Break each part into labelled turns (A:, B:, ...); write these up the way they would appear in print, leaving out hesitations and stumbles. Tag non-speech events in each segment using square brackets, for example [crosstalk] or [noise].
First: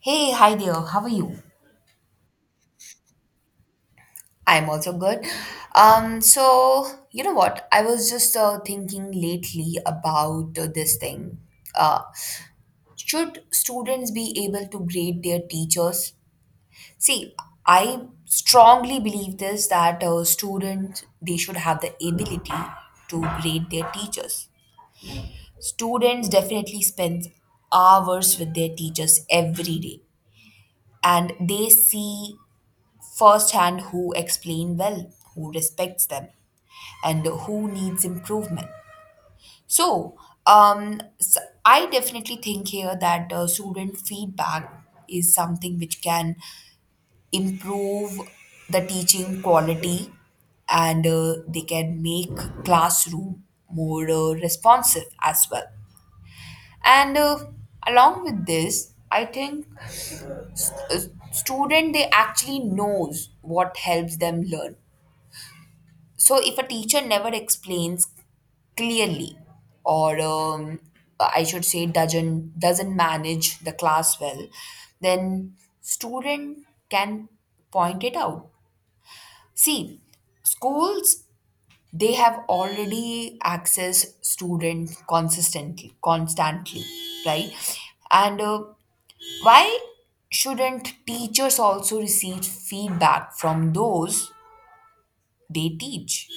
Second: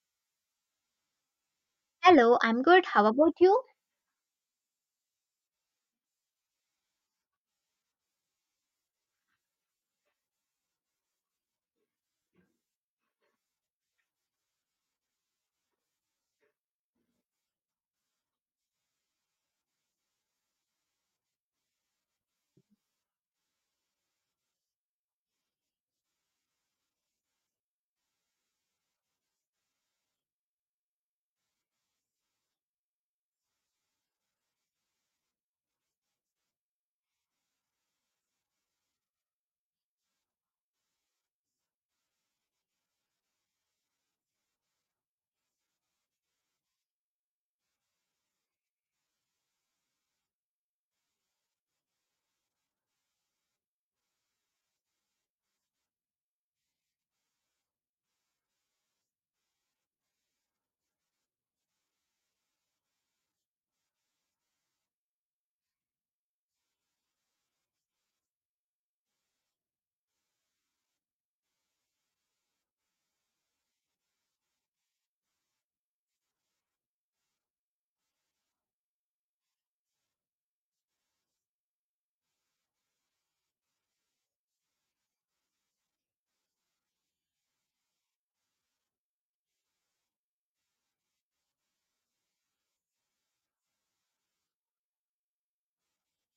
A: Hey, hi there. How are you?
B: Hello, I'm good. How about you?
A: I'm also good. So you know what? I was just thinking lately about this thing. Uh, should students be able to grade their teachers? See, I strongly believe this that students they should have the ability to grade their teachers. Students definitely spend hours with their teachers every day, and they see firsthand who explain well, who respects them, and who needs improvement. So, s I definitely think here that student feedback is something which can improve the teaching quality and they can make classroom more responsive as well and along with this I think a student they actually knows what helps them learn. So, if a teacher never explains clearly, or I should say, doesn't manage the class well, then student can point it out. See, schools they have already access student consistently, constantly, right? And why shouldn't teachers also receive feedback from those they teach?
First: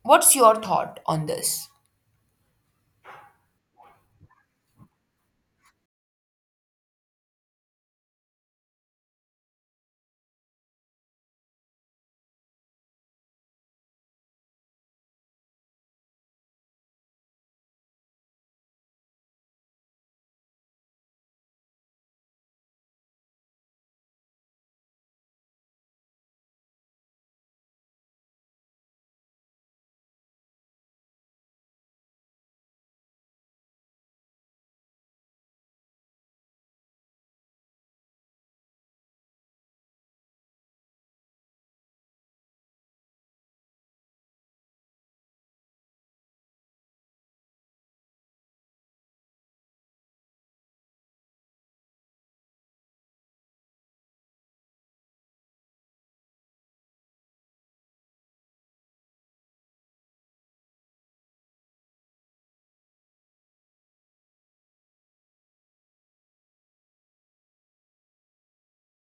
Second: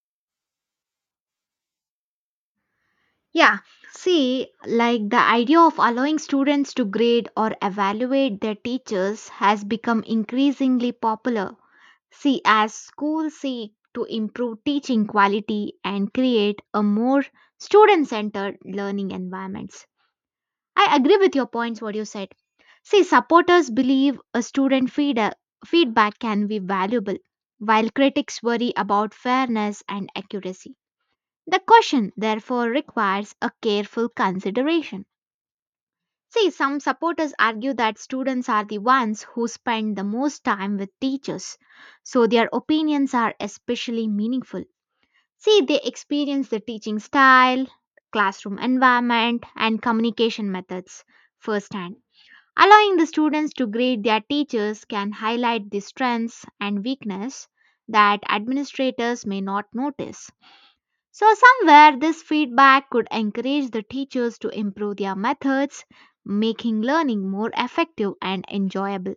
A: What's your thought on this?
B: Yeah, see, like the idea of allowing students to grade or evaluate their teachers has become increasingly popular. See, as schools seek to improve teaching quality and create a more student centered learning environments. I agree with your points, what you said. See, supporters believe a feedback can be valuable, while critics worry about fairness and accuracy. The question, therefore, requires a careful consideration. See, some supporters argue that students are the ones who spend the most time with teachers, so their opinions are especially meaningful. See, they experience the teaching style, classroom environment, and communication methods firsthand. Allowing the students to grade their teachers can highlight the strengths and weakness that administrators may not notice. So, somewhere this feedback could encourage the teachers to improve their methods, making learning more effective and enjoyable.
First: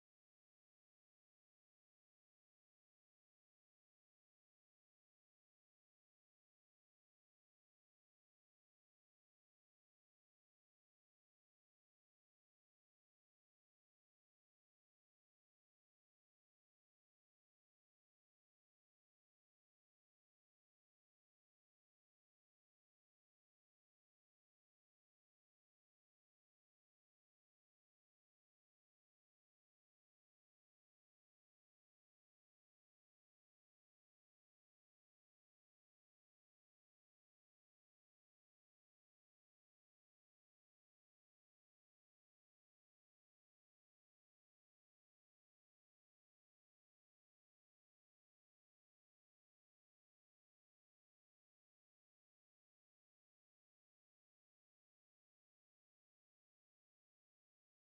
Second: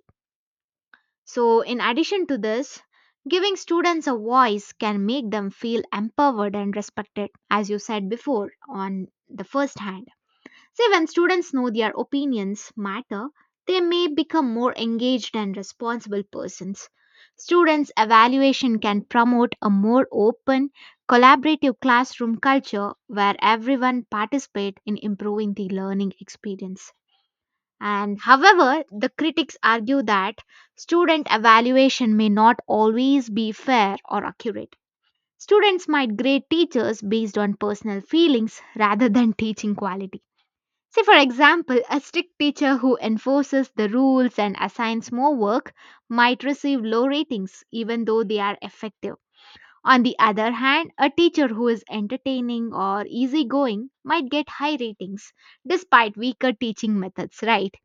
B: So, in addition to this, giving students a voice can make them feel empowered and respected, as you said before on the first hand. See, when students know their opinions matter, they may become more engaged and responsible persons. Students' evaluation can promote a more open, collaborative classroom culture where everyone participates in improving the learning experience. And however, the critics argue that student evaluation may not always be fair or accurate. Students might grade teachers based on personal feelings rather than teaching quality. Say, for example, a strict teacher who enforces the rules and assigns more work might receive low ratings even though they are effective. On the other hand, a teacher who is entertaining or easygoing might get high ratings despite weaker teaching methods, right?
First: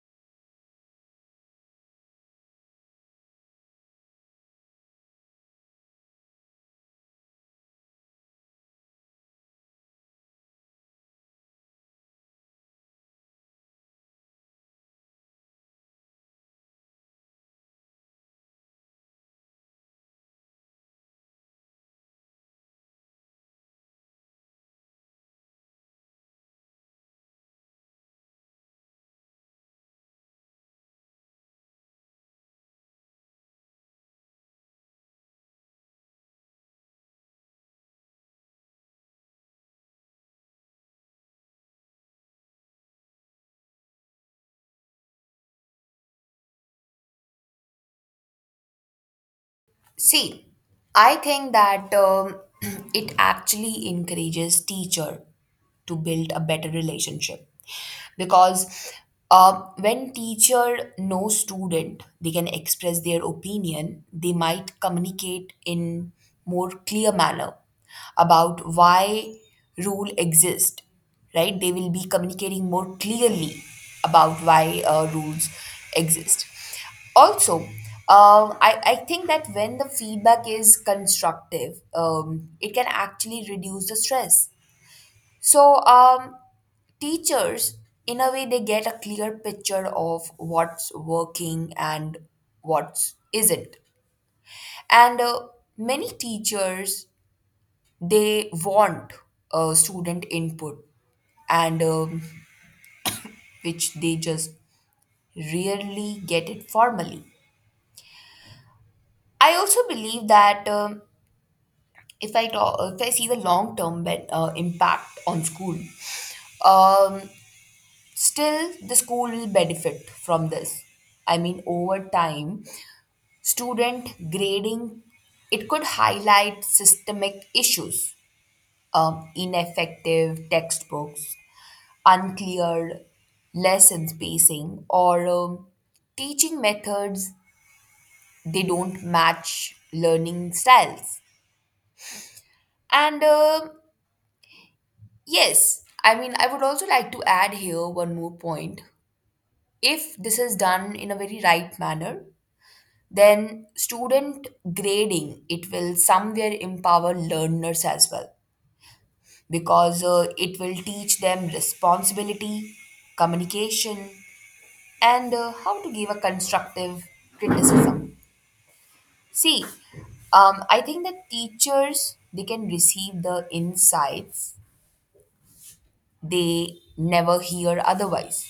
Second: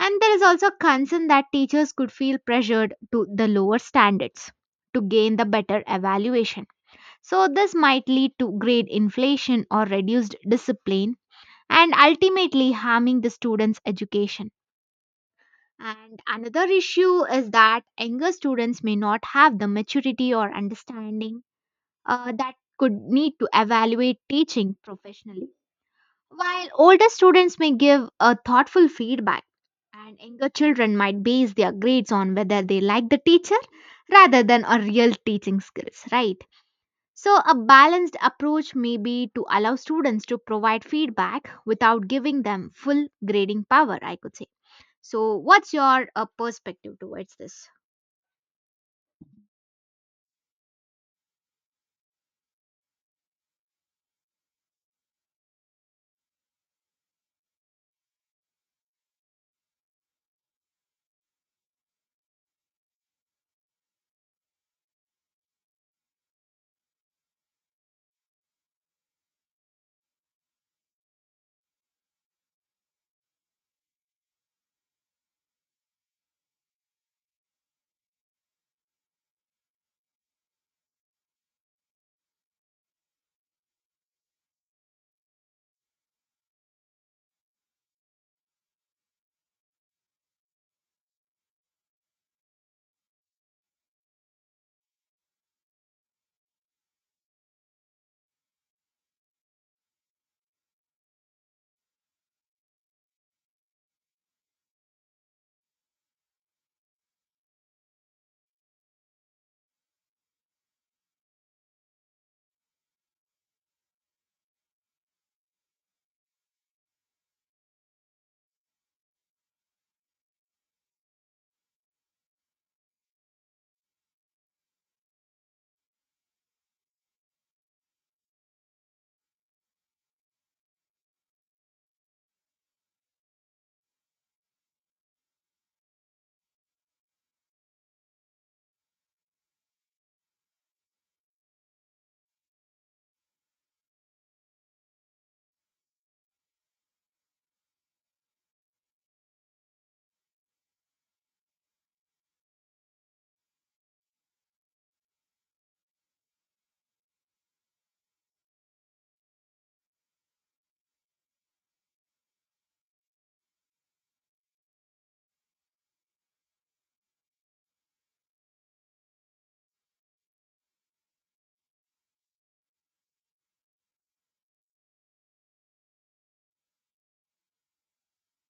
B: And there is also concern that teachers could feel pressured to the lower standards to gain the better evaluation. So, this might lead to grade inflation or reduced discipline and ultimately harming the students' education. And another issue is that younger students may not have the maturity or understanding that could need to evaluate teaching professionally. While older students may give a thoughtful feedback, and younger children might base their grades on whether they like the teacher rather than a real teaching skills, right? So, a balanced approach may be to allow students to provide feedback without giving them full grading power, I could say. So, what's your perspective towards this?
A: See, I think that [clears throat] it actually encourages teacher to build a better relationship because uh, when teacher knows student, they can express their opinion. They might communicate in more clear manner about why rule exist. Right? They will be communicating more clearly about why rules exist also. I think that when the feedback is constructive, it can actually reduce the stress. So teachers in a way they get a clear picture of what's working and what's isn't, and many teachers they want student input, and which they just rarely get it formally. I also believe that if I talk, if I see the long term impact on school, um, still the school will benefit from this. I mean, over time, student grading it could highlight systemic issues, ineffective textbooks, unclear lesson spacing, or teaching methods they don't match learning styles, and yes, I mean, I would also like to add here one more point. If this is done in a very right manner, then student grading it will somewhere empower learners as well because it will teach them responsibility, communication, and how to give a constructive criticism. See, I think that teachers they can receive the insights they never hear otherwise,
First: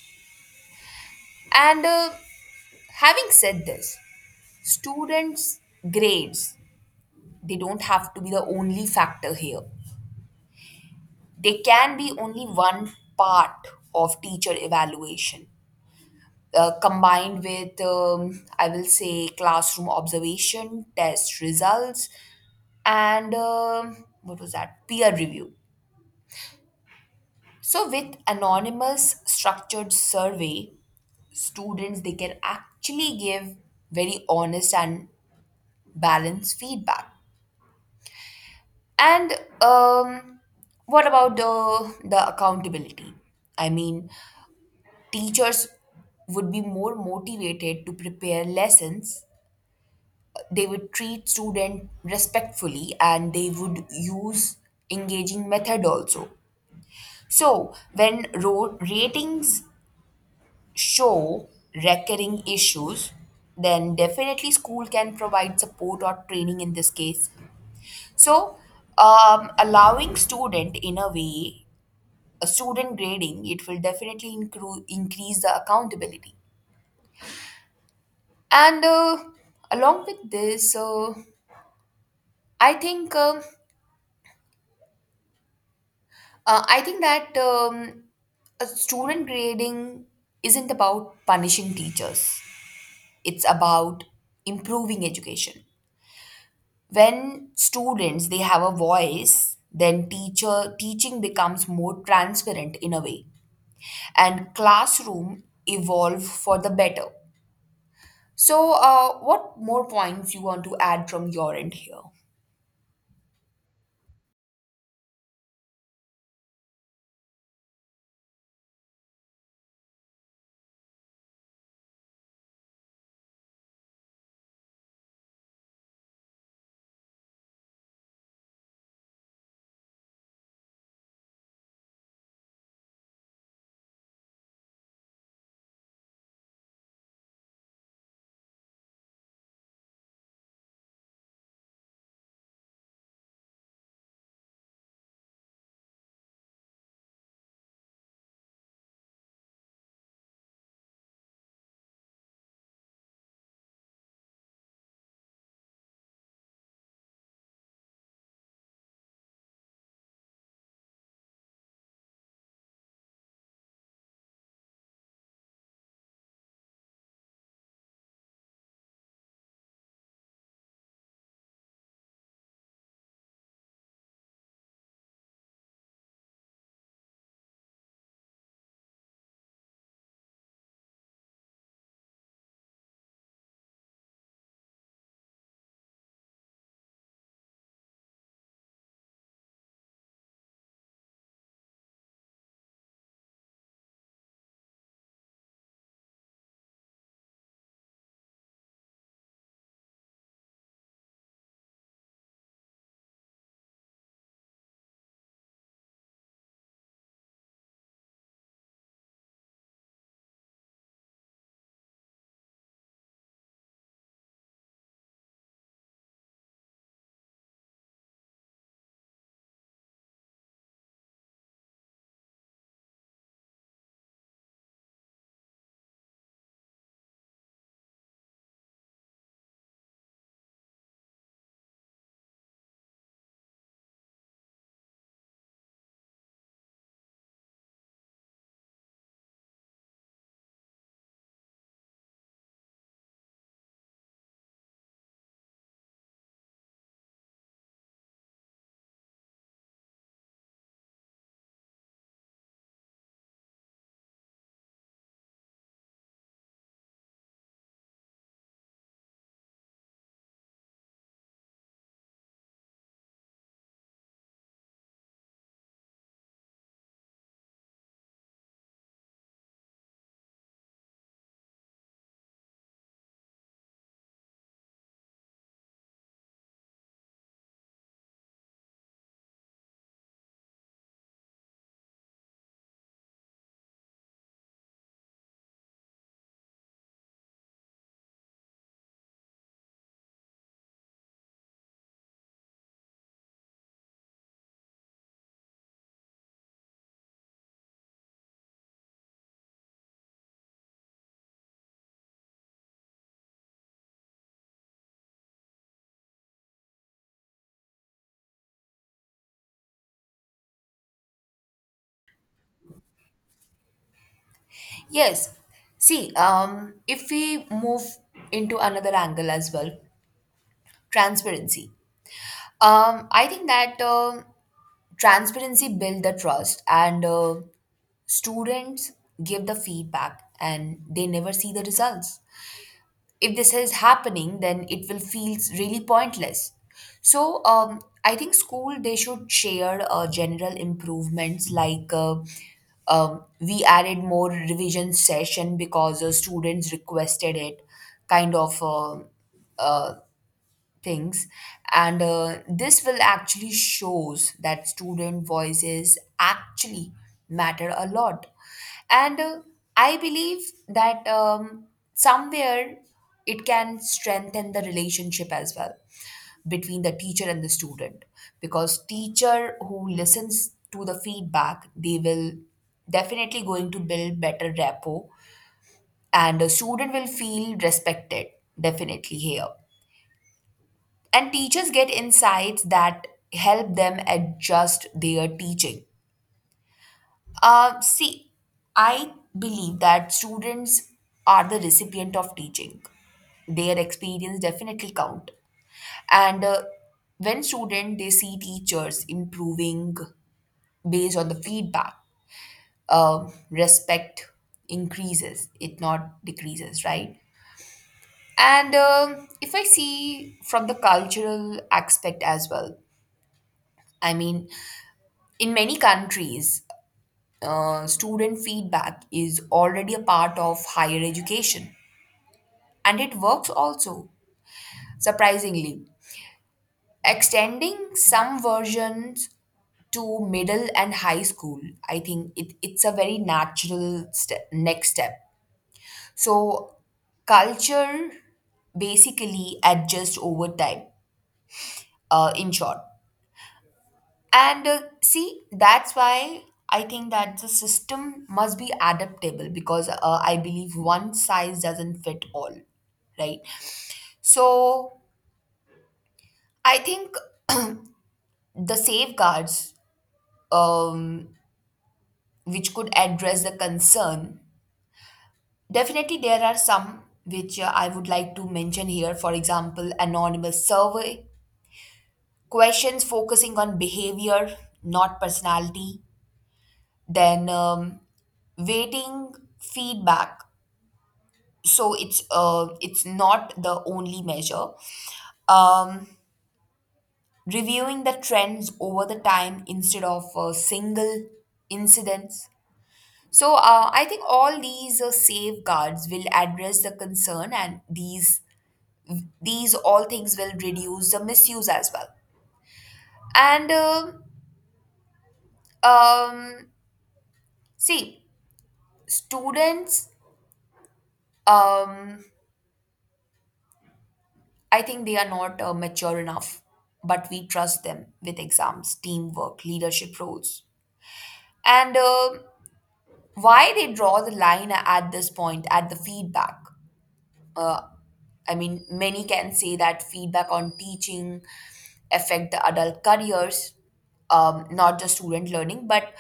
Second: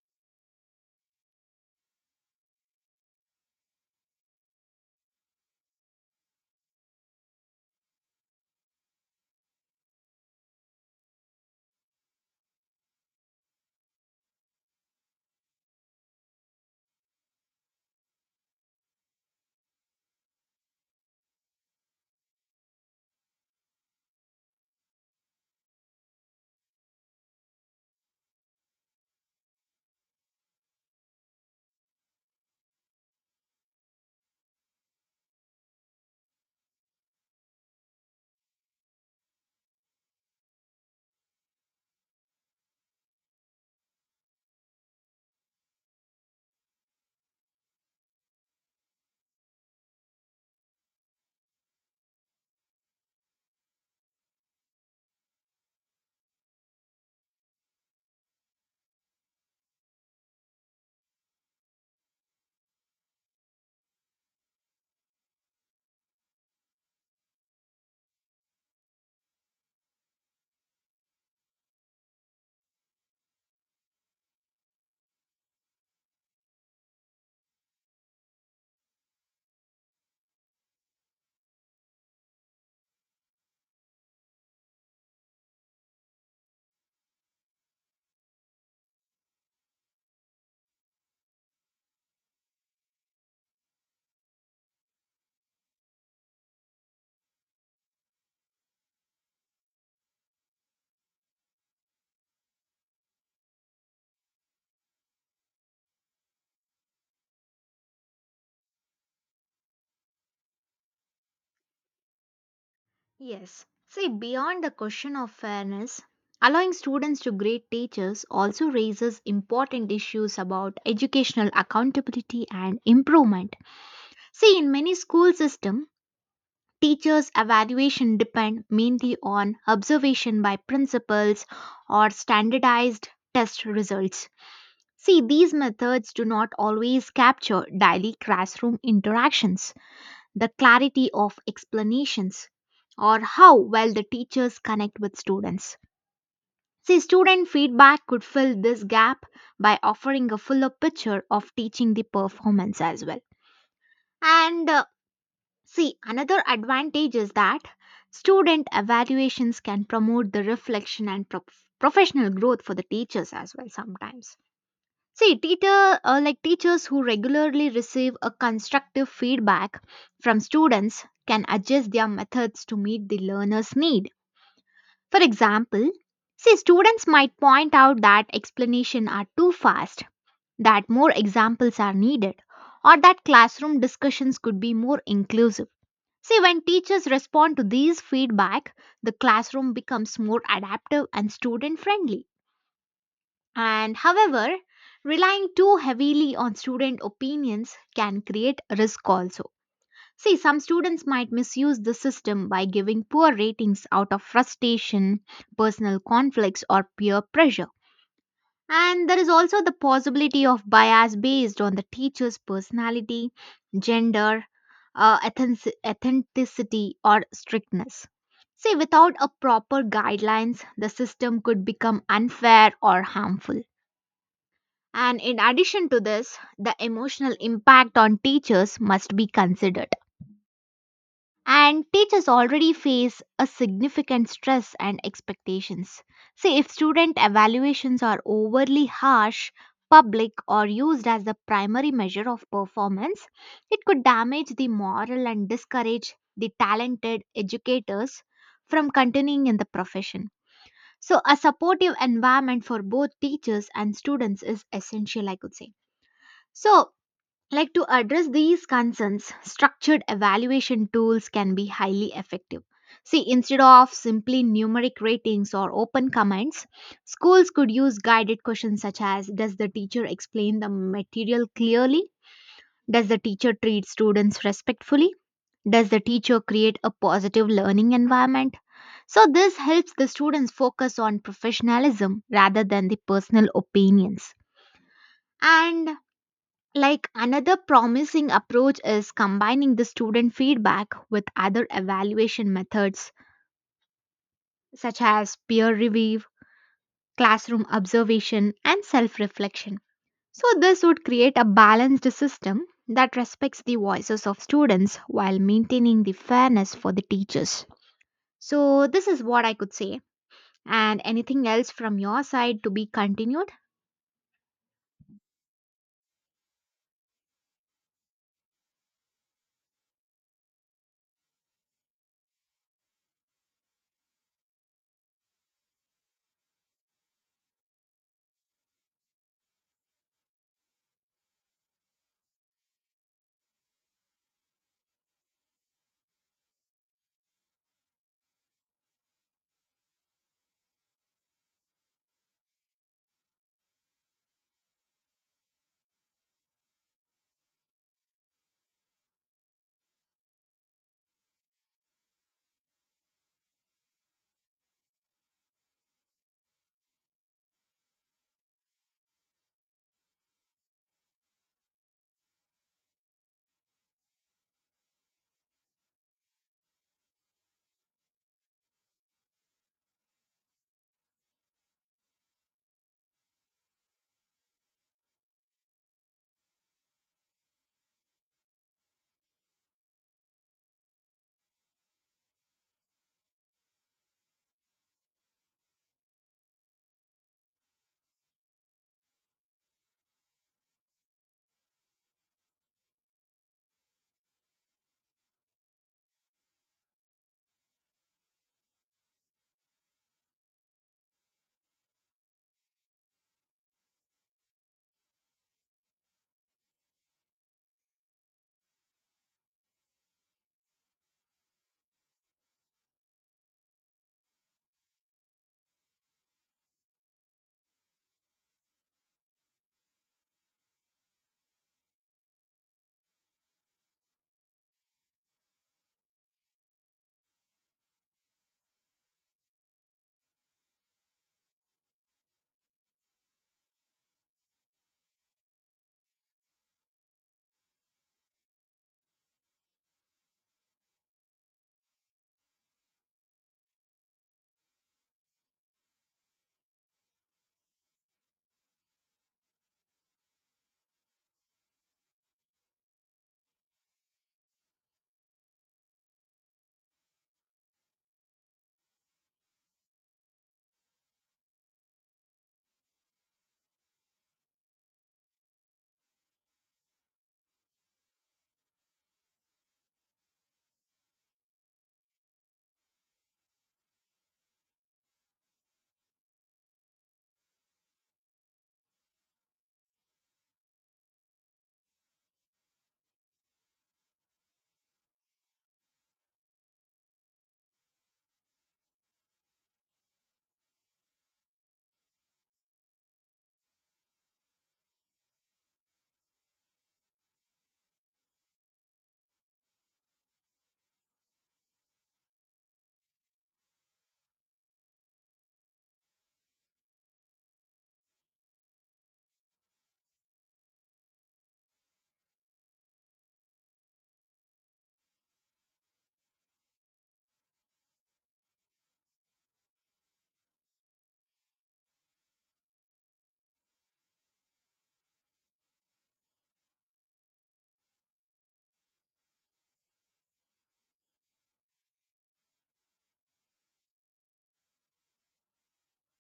A: and having said this, students' grades they don't have to be the only factor here. They can be only one part of teacher evaluation, combined with I will say classroom observation, test results, and what was that peer review. So, with anonymous structured survey, students they can actually give very honest and balanced feedback. And um, what about the accountability? I mean, teachers would be more motivated to prepare lessons. They would treat student respectfully, and they would use engaging method also. So when ratings show recurring issues, then definitely school can provide support or training in this case. So allowing student in a way a student grading, it will definitely increase the accountability. And along with this, I think um I think that a student grading isn't about punishing teachers. It's about improving education. When students they have a voice, then teacher teaching becomes more transparent in a way, and classroom evolve for the better. So, what more points you want to add from your end here?
B: Yes. See, beyond the question of fairness, allowing students to grade teachers also raises important issues about educational accountability and improvement. See, in many school systems, teachers' evaluation depend mainly on observation by principals or standardized test results. See, these methods do not always capture daily classroom interactions, the clarity of explanations, or how well the teachers connect with students. See, student feedback could fill this gap by offering a fuller picture of teaching the performance as well. And See, another advantage is that student evaluations can promote the reflection and professional growth for the teachers as well sometimes. See, teachers who regularly receive a constructive feedback from students can adjust their methods to meet the learner's need. For example, see students might point out that explanation are too fast, that more examples are needed, or that classroom discussions could be more inclusive. See, when teachers respond to these feedback, the classroom becomes more adaptive and student friendly. And however, relying too heavily on student opinions can create risk also. See, some students might misuse the system by giving poor ratings out of frustration, personal conflicts, or peer pressure. And there is also the possibility of bias based on the teacher's personality, gender, authenticity, or strictness. See, without a proper guidelines, the system could become unfair or harmful. And in addition to this, the emotional impact on teachers must be considered and teachers already face a significant stress and expectations. See, if student evaluations are overly harsh, public, or used as the primary measure of performance, it could damage the moral and discourage the talented educators from continuing in the profession. So, a supportive environment for both teachers and students is essential, I could say. So, like to address these concerns, structured evaluation tools can be highly effective. See, instead of simply numeric ratings or open comments, schools could use guided questions such as, does the teacher explain the material clearly? Does the teacher treat students respectfully? Does the teacher create a positive learning environment? So, this helps the students focus on professionalism rather than the personal opinions. And like another promising approach is combining the student feedback with other evaluation methods such as peer review, classroom observation, and self reflection. So, this would create a balanced system that respects the voices of students while maintaining the fairness for the teachers. So, this is what I could say. And anything else from your side to be continued?
A: Yes. See, if we move into another angle as well, transparency. I think that transparency build the trust, and students give the feedback, and they never see the results. If this is happening then it will feel really pointless. So I think school they should share general improvements like we added more revision session because students requested it, kind of uh, things, and this will actually shows that student voices actually matter a lot, and I believe that somewhere it can strengthen the relationship as well between the teacher and the student, because teacher who listens to the feedback they will definitely going to build better rapport and a student will feel respected definitely here and teachers get insights that help them adjust their teaching. See, I believe that students are the recipient of teaching. Their experience definitely count. And when student they see teachers improving based on the feedback, respect increases. It not decreases, right? And if I see from the cultural aspect as well, I mean, in many countries, student feedback is already a part of higher education, and it works also, surprisingly. Extending some versions to middle and high school, I think it's a very natural step, next step. So, culture basically adjusts over time, in short. And see, that's why I think that the system must be adaptable because I believe one size doesn't fit all, right? So I think the safeguards, um, which could address the concern, definitely there are some which I would like to mention here. For example, anonymous survey, questions focusing on behavior, not personality, then waiting feedback so it's not the only measure, um, reviewing the trends over the time instead of single incidents. So I think all these safeguards will address the concern and these all things will reduce the misuse as well. And um, See, students, um, I think they are not mature enough, but we trust them with exams, teamwork, leadership roles, and why they draw the line at this point at the feedback. uh, I mean many can say that feedback on teaching affect the adult careers, not just student learning, but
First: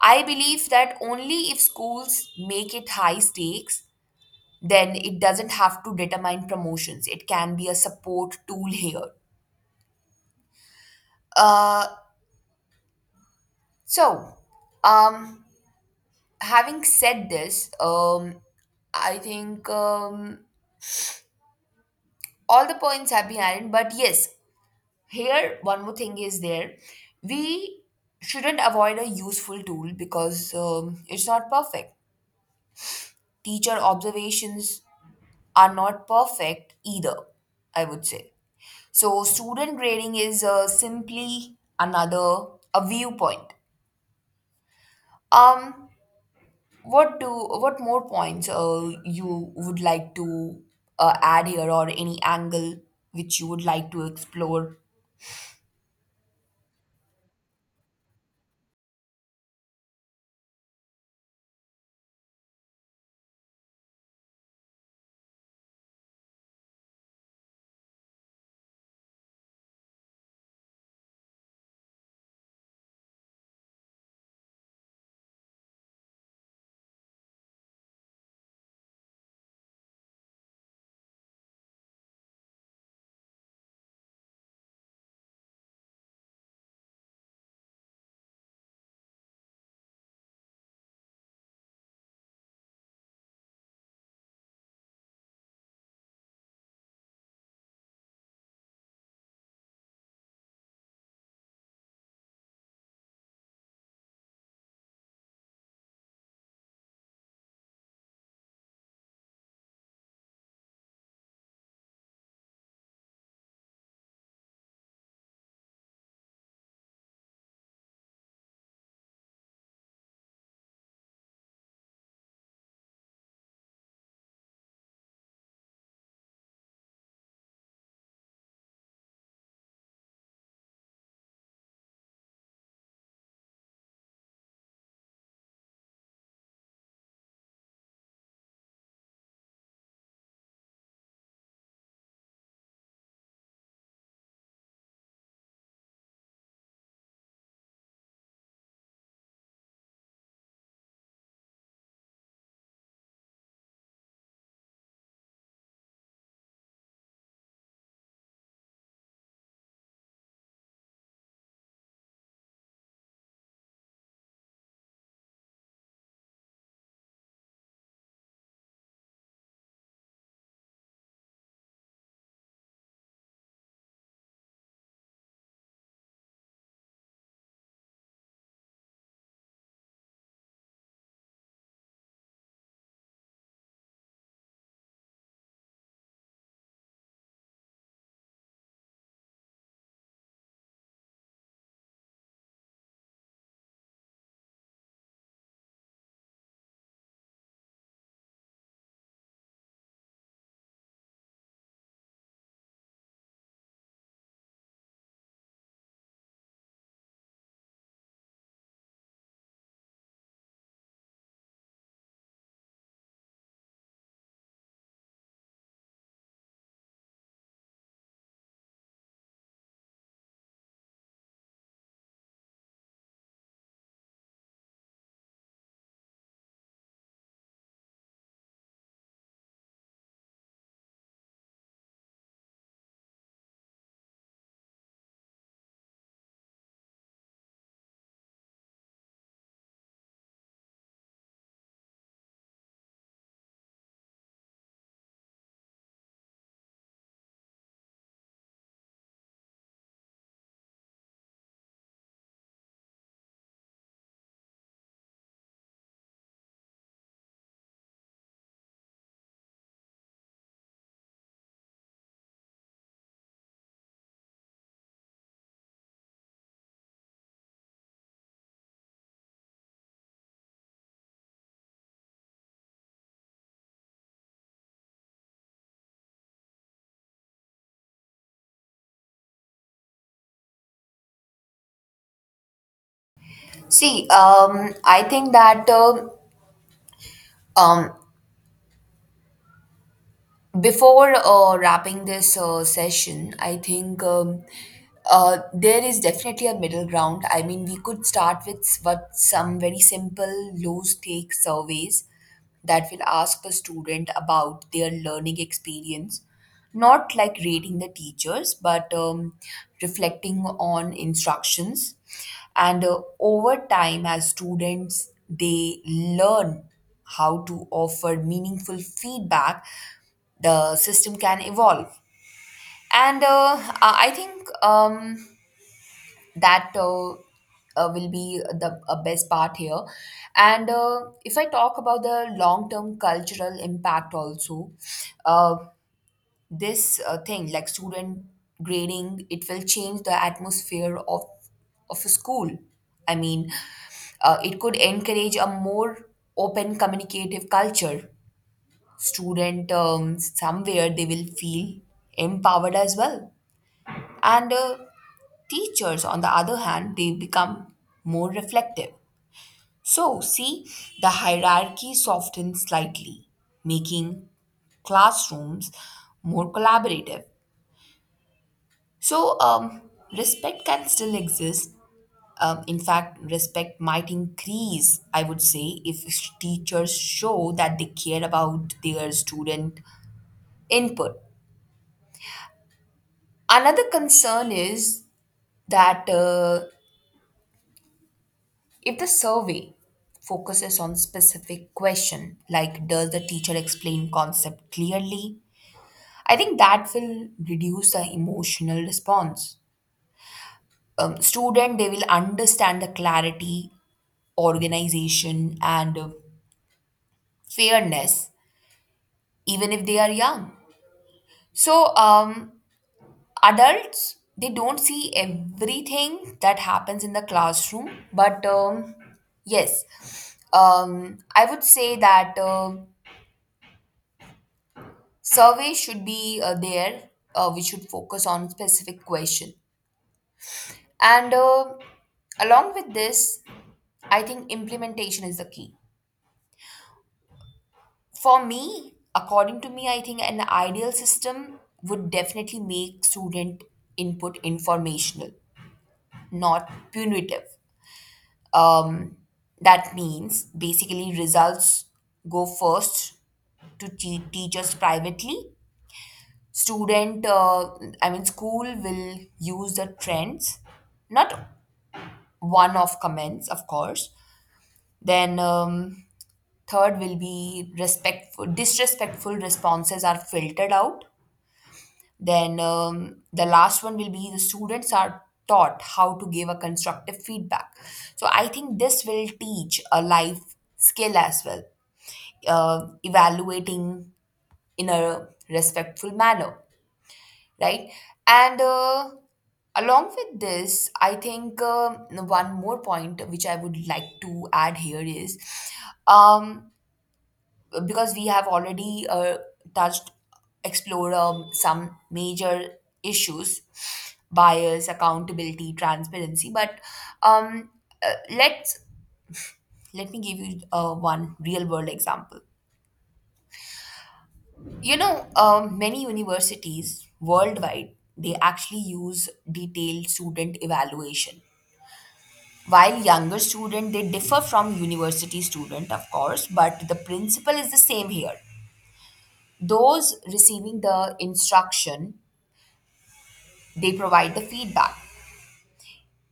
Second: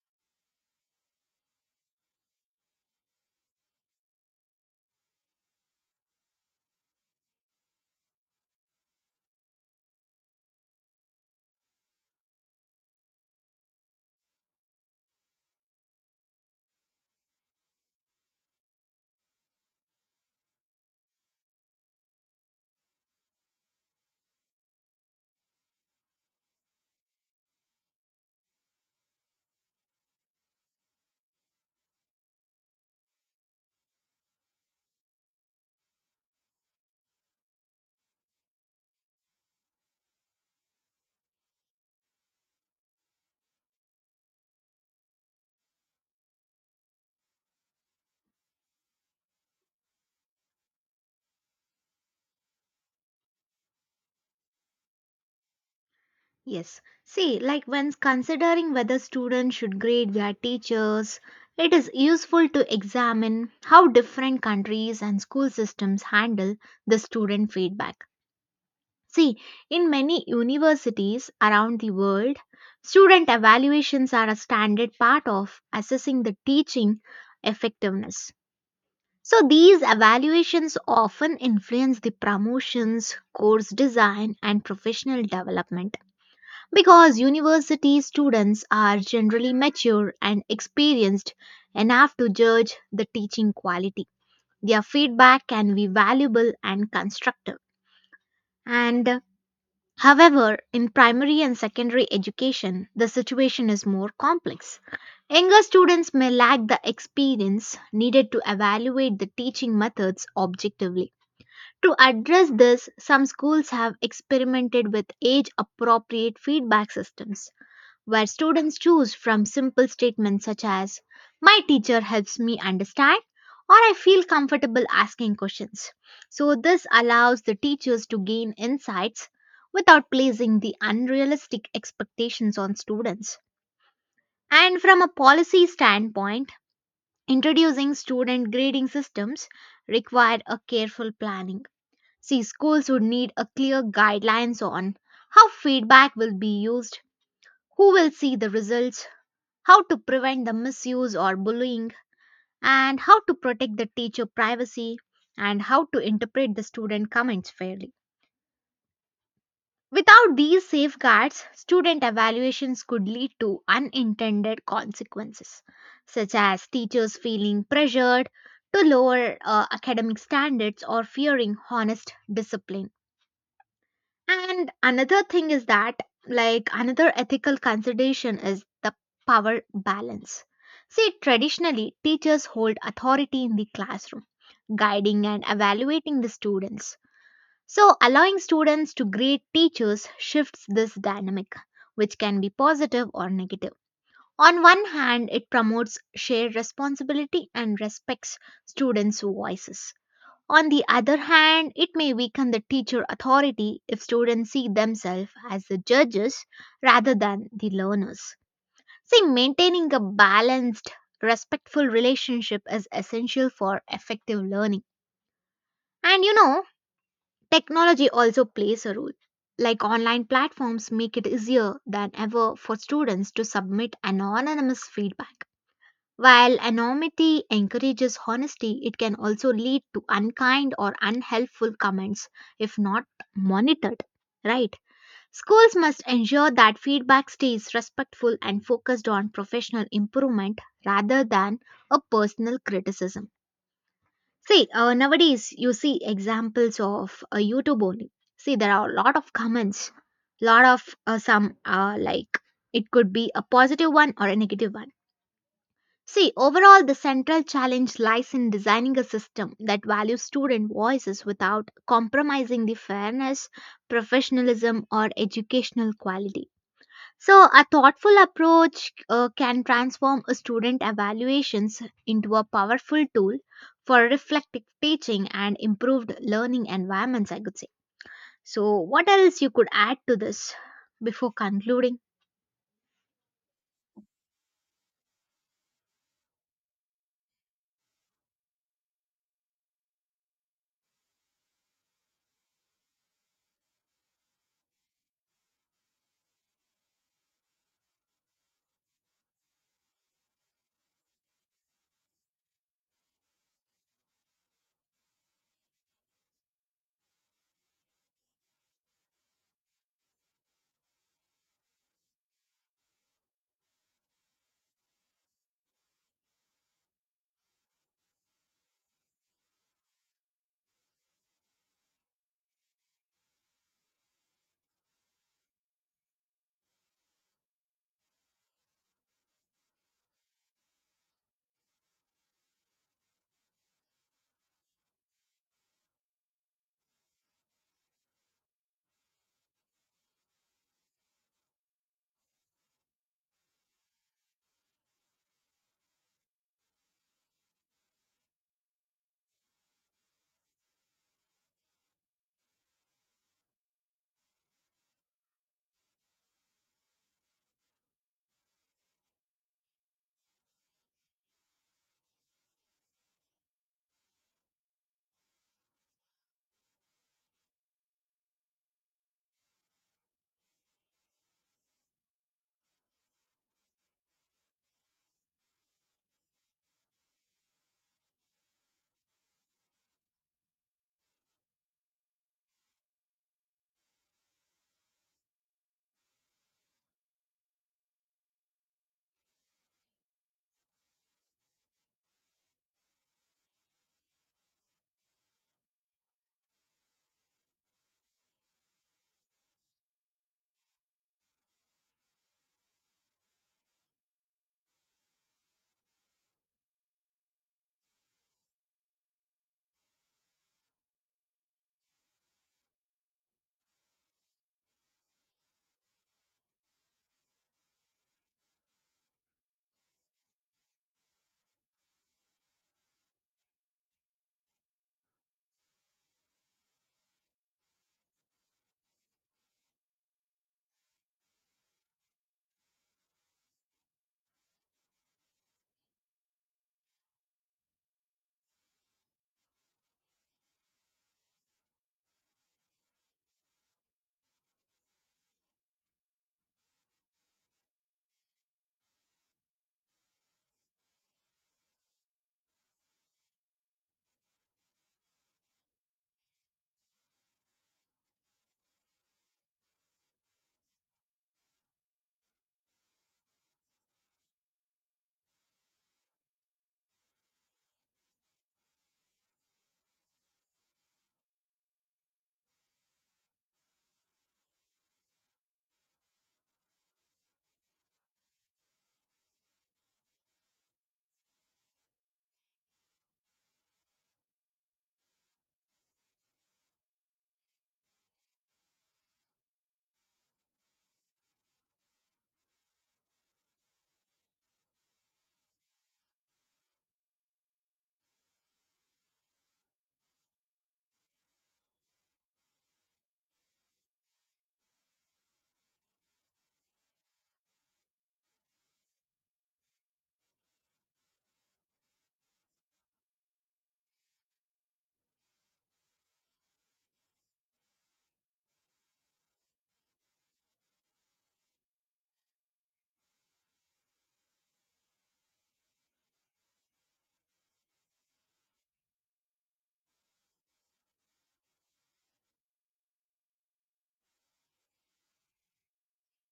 A: I believe that only if schools make it high stakes, then it doesn't have to determine promotions, it can be a support tool here. Uh, so um having said this, I think all the points have been ironed, but yes, here one more thing is there, we shouldn't avoid a useful tool because it's not perfect. Teacher observations are not perfect either, I would say. So student grading is simply another a viewpoint. Um what do what more points you would like to add here, or any angle which you would like to explore?
B: Yes. See, like when considering whether students should grade their teachers, it is useful to examine how different countries and school systems handle the student feedback. See, in many universities around the world, student evaluations are a standard part of assessing the teaching effectiveness. So, these evaluations often influence the promotions, course design, and professional development. Because university students are generally mature and experienced enough to judge the teaching quality. Their feedback can be valuable and constructive. And however, in primary and secondary education, the situation is more complex. Younger students may lack the experience needed to evaluate the teaching methods objectively. To address this, some schools have experimented with age appropriate feedback systems where students choose from simple statements such as, my teacher helps me understand, or I feel comfortable asking questions. So, this allows the teachers to gain insights without placing the unrealistic expectations on students. And from a policy standpoint, introducing student grading systems required a careful planning. See, schools would need a clear guidelines on how feedback will be used, who will see the results, how to prevent the misuse or bullying, and how to protect the teacher privacy, and how to interpret the student comments fairly. Without these safeguards, student evaluations could lead to unintended consequences, such as teachers feeling pressured to lower academic standards or fearing honest discipline. And another thing is that, like, another ethical consideration is the power balance. See, traditionally, teachers hold authority in the classroom, guiding and evaluating the students. So, allowing students to grade teachers shifts this dynamic, which can be positive or negative. On one hand, it promotes shared responsibility and respects students' voices. On the other hand, it may weaken the teacher authority if students see themselves as the judges rather than the learners. See, maintaining a balanced, respectful relationship is essential for effective learning. And you know, technology also plays a role. Like online platforms make it easier than ever for students to submit anonymous feedback while anonymity encourages honesty, it can also lead to unkind or unhelpful comments if not monitored. Right? Schools must ensure that feedback stays respectful and focused on professional improvement rather than a personal criticism. See, nowadays you see examples of YouTube only. See, there are a lot of comments, lot of some like it could be a positive one or a negative one. See, overall, the central challenge lies in designing a system that values student voices without compromising the fairness, professionalism, or educational quality. So, a thoughtful approach can transform a student evaluations into a powerful tool for reflective teaching and improved learning environments, I could say. So, what else you could add to this before concluding?
A: See, I think that um, before wrapping this session, I think there is definitely a middle ground. I mean, we could start with what some very simple low stake surveys that will ask a student about their learning experience, not like rating the teachers, but reflecting on instructions. And over time, as students, they learn how to offer meaningful feedback, the system can evolve, and I think that will be the best part here, and if I talk about the long term cultural impact also, uh, this thing like student grading it will change the atmosphere of a school. I mean, it could encourage a more open communicative culture. Student, somewhere they will feel empowered as well, and teachers on the other hand they become more reflective. So see, the hierarchy softens slightly, making classrooms more collaborative. So respect can still exist, in fact respect might increase I would say if teachers show that they care about their student input. Another concern is that if the survey focuses on specific question like does the teacher explain concept clearly, I think that will reduce the emotional response. Student they will understand the clarity, organization, and fairness, even if they are young. So adults they don't see everything that happens in the classroom, but yes I would say that surveys should be there, we should focus on specific question, and along with this, I think implementation is the key. For me, according to me, I think an ideal system would definitely make student input informational, not punitive. Um, that means basically results go first to teachers privately. Student, I mean, school will use the trends, not one off comments, of course. Then, third will be respectful, disrespectful responses are filtered out. Then, the last one will be the students are taught how to give a constructive feedback. So, I think this will teach a life skill as well, evaluating in a respectful manner, right? And along with this, I think one more point which I would like to add here is, um, because we have already touched, explored some major issues, bias, accountability, transparency, but um, uh, let's let me give you one real world example. You know, many universities worldwide they actually use detailed student evaluation. While younger student they differ from university student, of course, but the principle is the same here. Those receiving the instruction they provide the feedback.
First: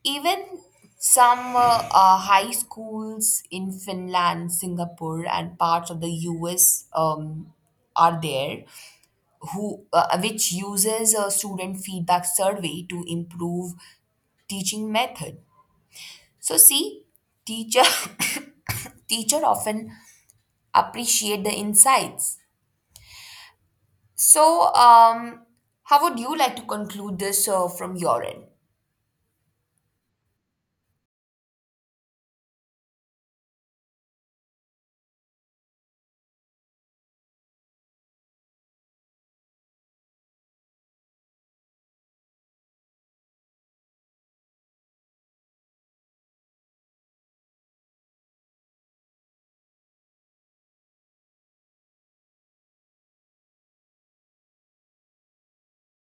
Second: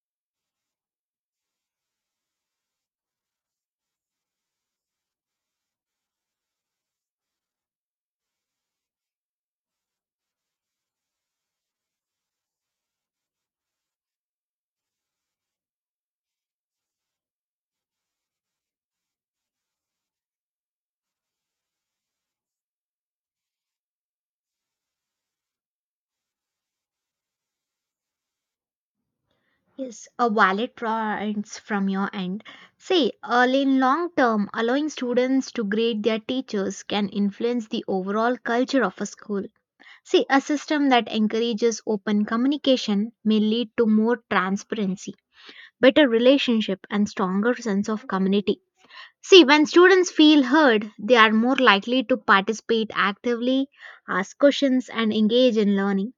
A: Even some high schools in Finland, Singapore, and parts of the US are there who which uses a student feedback survey to improve teaching method. So see, teacher [coughs] teacher often appreciate the insights. So how would you like to conclude this from your end?
B: Yes, a valid points from your end. See, early in long term, allowing students to grade their teachers can influence the overall culture of a school. See, a system that encourages open communication may lead to more transparency, better relationship, and stronger sense of community. See, when students feel heard, they are more likely to participate actively, ask questions, and engage in learning.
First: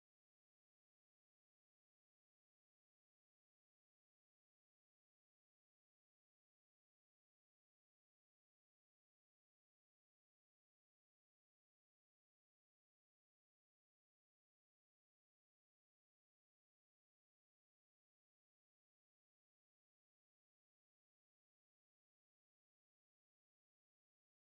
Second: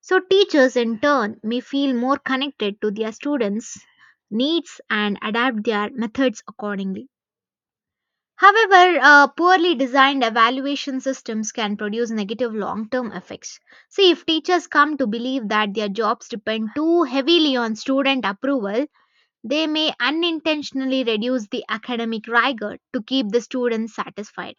B: So, teachers in turn may feel more connected to their students' needs and adapt their methods accordingly. However, poorly designed evaluation systems can produce negative long term effects. See, if teachers come to believe that their jobs depend too heavily on student approval, they may unintentionally reduce the academic rigor to keep the students satisfied.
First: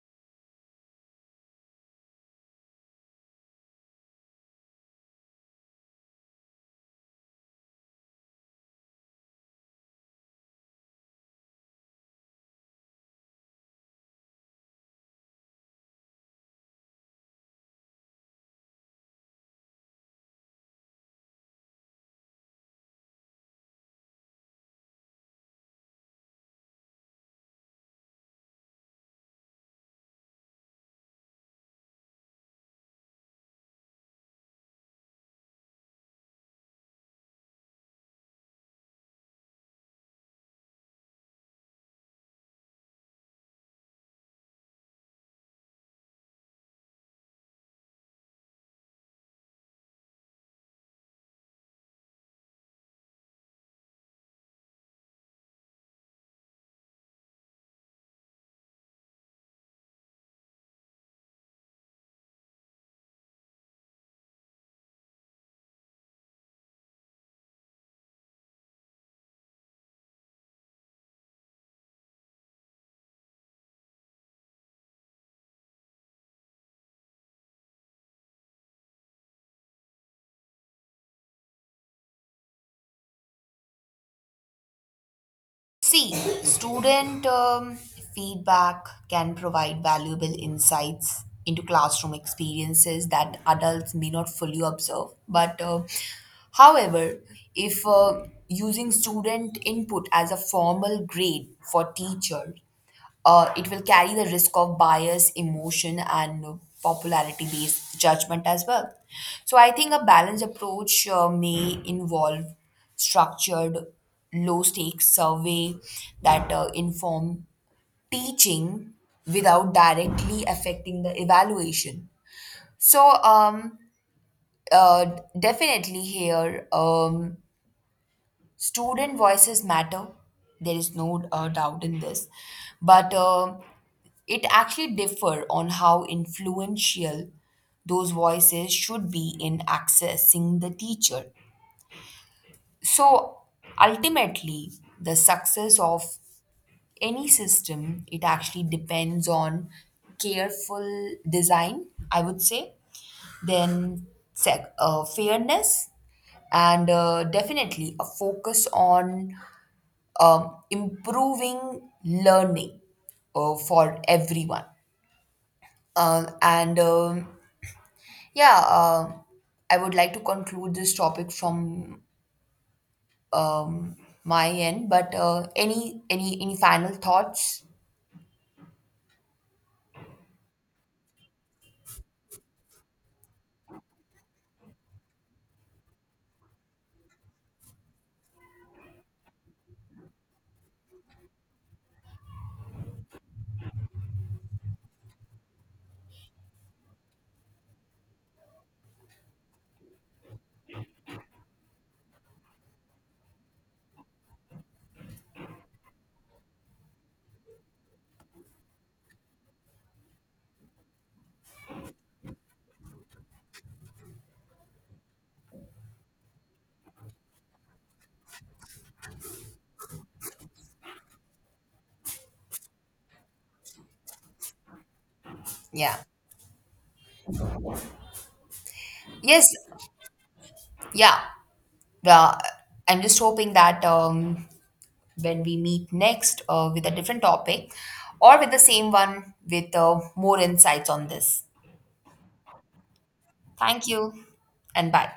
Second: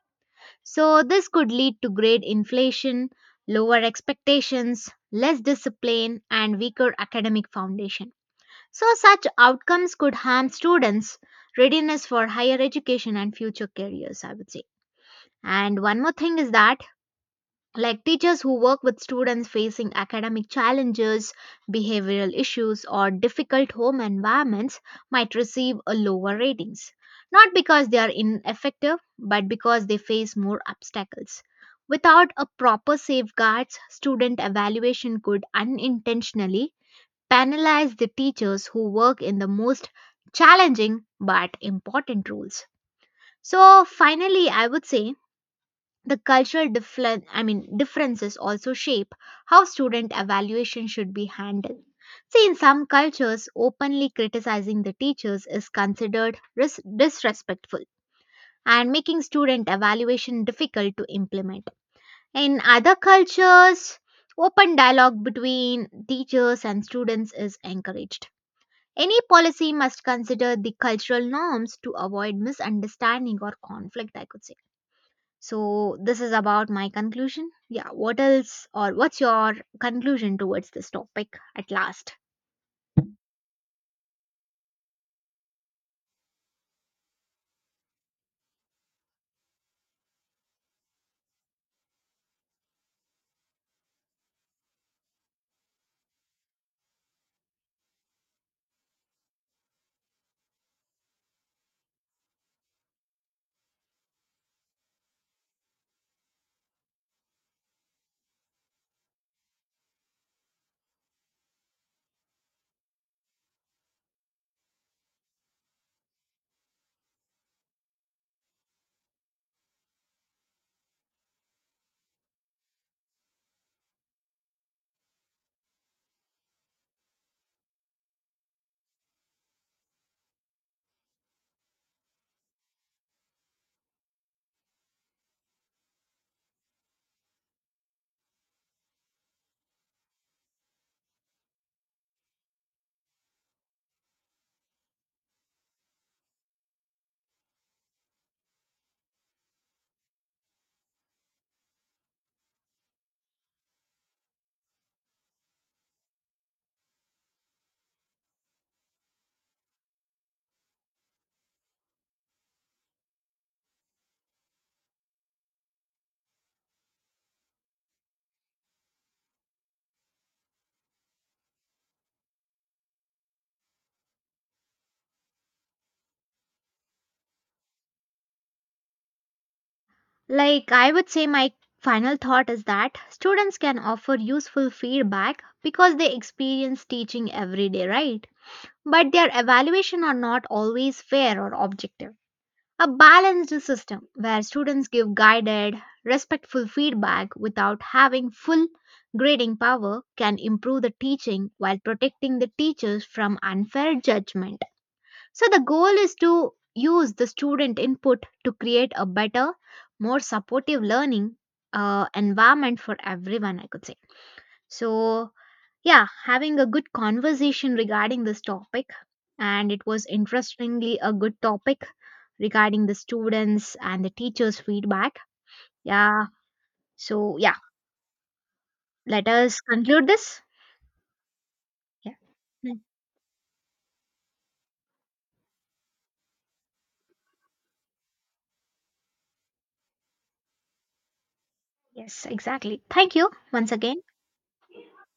B: So, this could lead to grade inflation, lower expectations, less discipline, and weaker academic foundation. So, such outcomes could harm students' readiness for higher education and future careers, I would say. And one more thing is that like teachers who work with students facing academic challenges, behavioral issues, or difficult home environments might receive a lower ratings. Not because they are ineffective, but because they face more obstacles. Without a proper safeguards, student evaluation could unintentionally penalize the teachers who work in the most challenging but important roles. So, finally, I would say the cultural different I mean differences also shape how student evaluation should be handled. See, in some cultures openly criticizing the teachers is considered disrespectful, and making student evaluation difficult to implement. In other cultures, open dialogue between teachers and students is encouraged. Any policy must consider the cultural norms to avoid misunderstanding or conflict, I could say. So, this is about my conclusion. Yeah, what else or what's your conclusion towards this topic at last?
A: See, student feedback can provide valuable insights into classroom experiences that adults may not fully observe. But, however, if using student input as a formal grade for teacher, it will carry the risk of bias, emotion, and popularity based judgment as well. So, I think a balanced approach may involve structured, low stakes survey that inform teaching without directly affecting the evaluation. So, uh, definitely here, student voices matter. There is no doubt in this. But it actually differ on how influential those voices should be in accessing the teacher. So ultimately, the success of any system it actually depends on careful design, I would say, then fairness, and definitely a focus on improving learning for everyone. And Yeah, I would like to conclude this topic from um, my end, but any final thoughts?
B: Like, I would say my final thought is that students can offer useful feedback because they experience teaching every day, right? But their evaluation are not always fair or objective. A balanced system where students give guided, respectful feedback without having full grading power can improve the teaching while protecting the teachers from unfair judgment. So, the goal is to use the student input to create a better, more supportive learning environment for everyone, I could say. So, yeah, having a good conversation regarding this topic, and it was interestingly a good topic regarding the students and the teachers' feedback.
A: Yeah.
B: Yeah. So, yeah, let
A: Yes.
B: us conclude this.
A: Yeah.
B: Yeah.
A: The,
B: Mm.
A: I'm just hoping that when we meet next with a different topic, or with the same one with more insights on this.
B: Yes, exactly. Thank you once
A: Thank
B: again.
A: you and bye.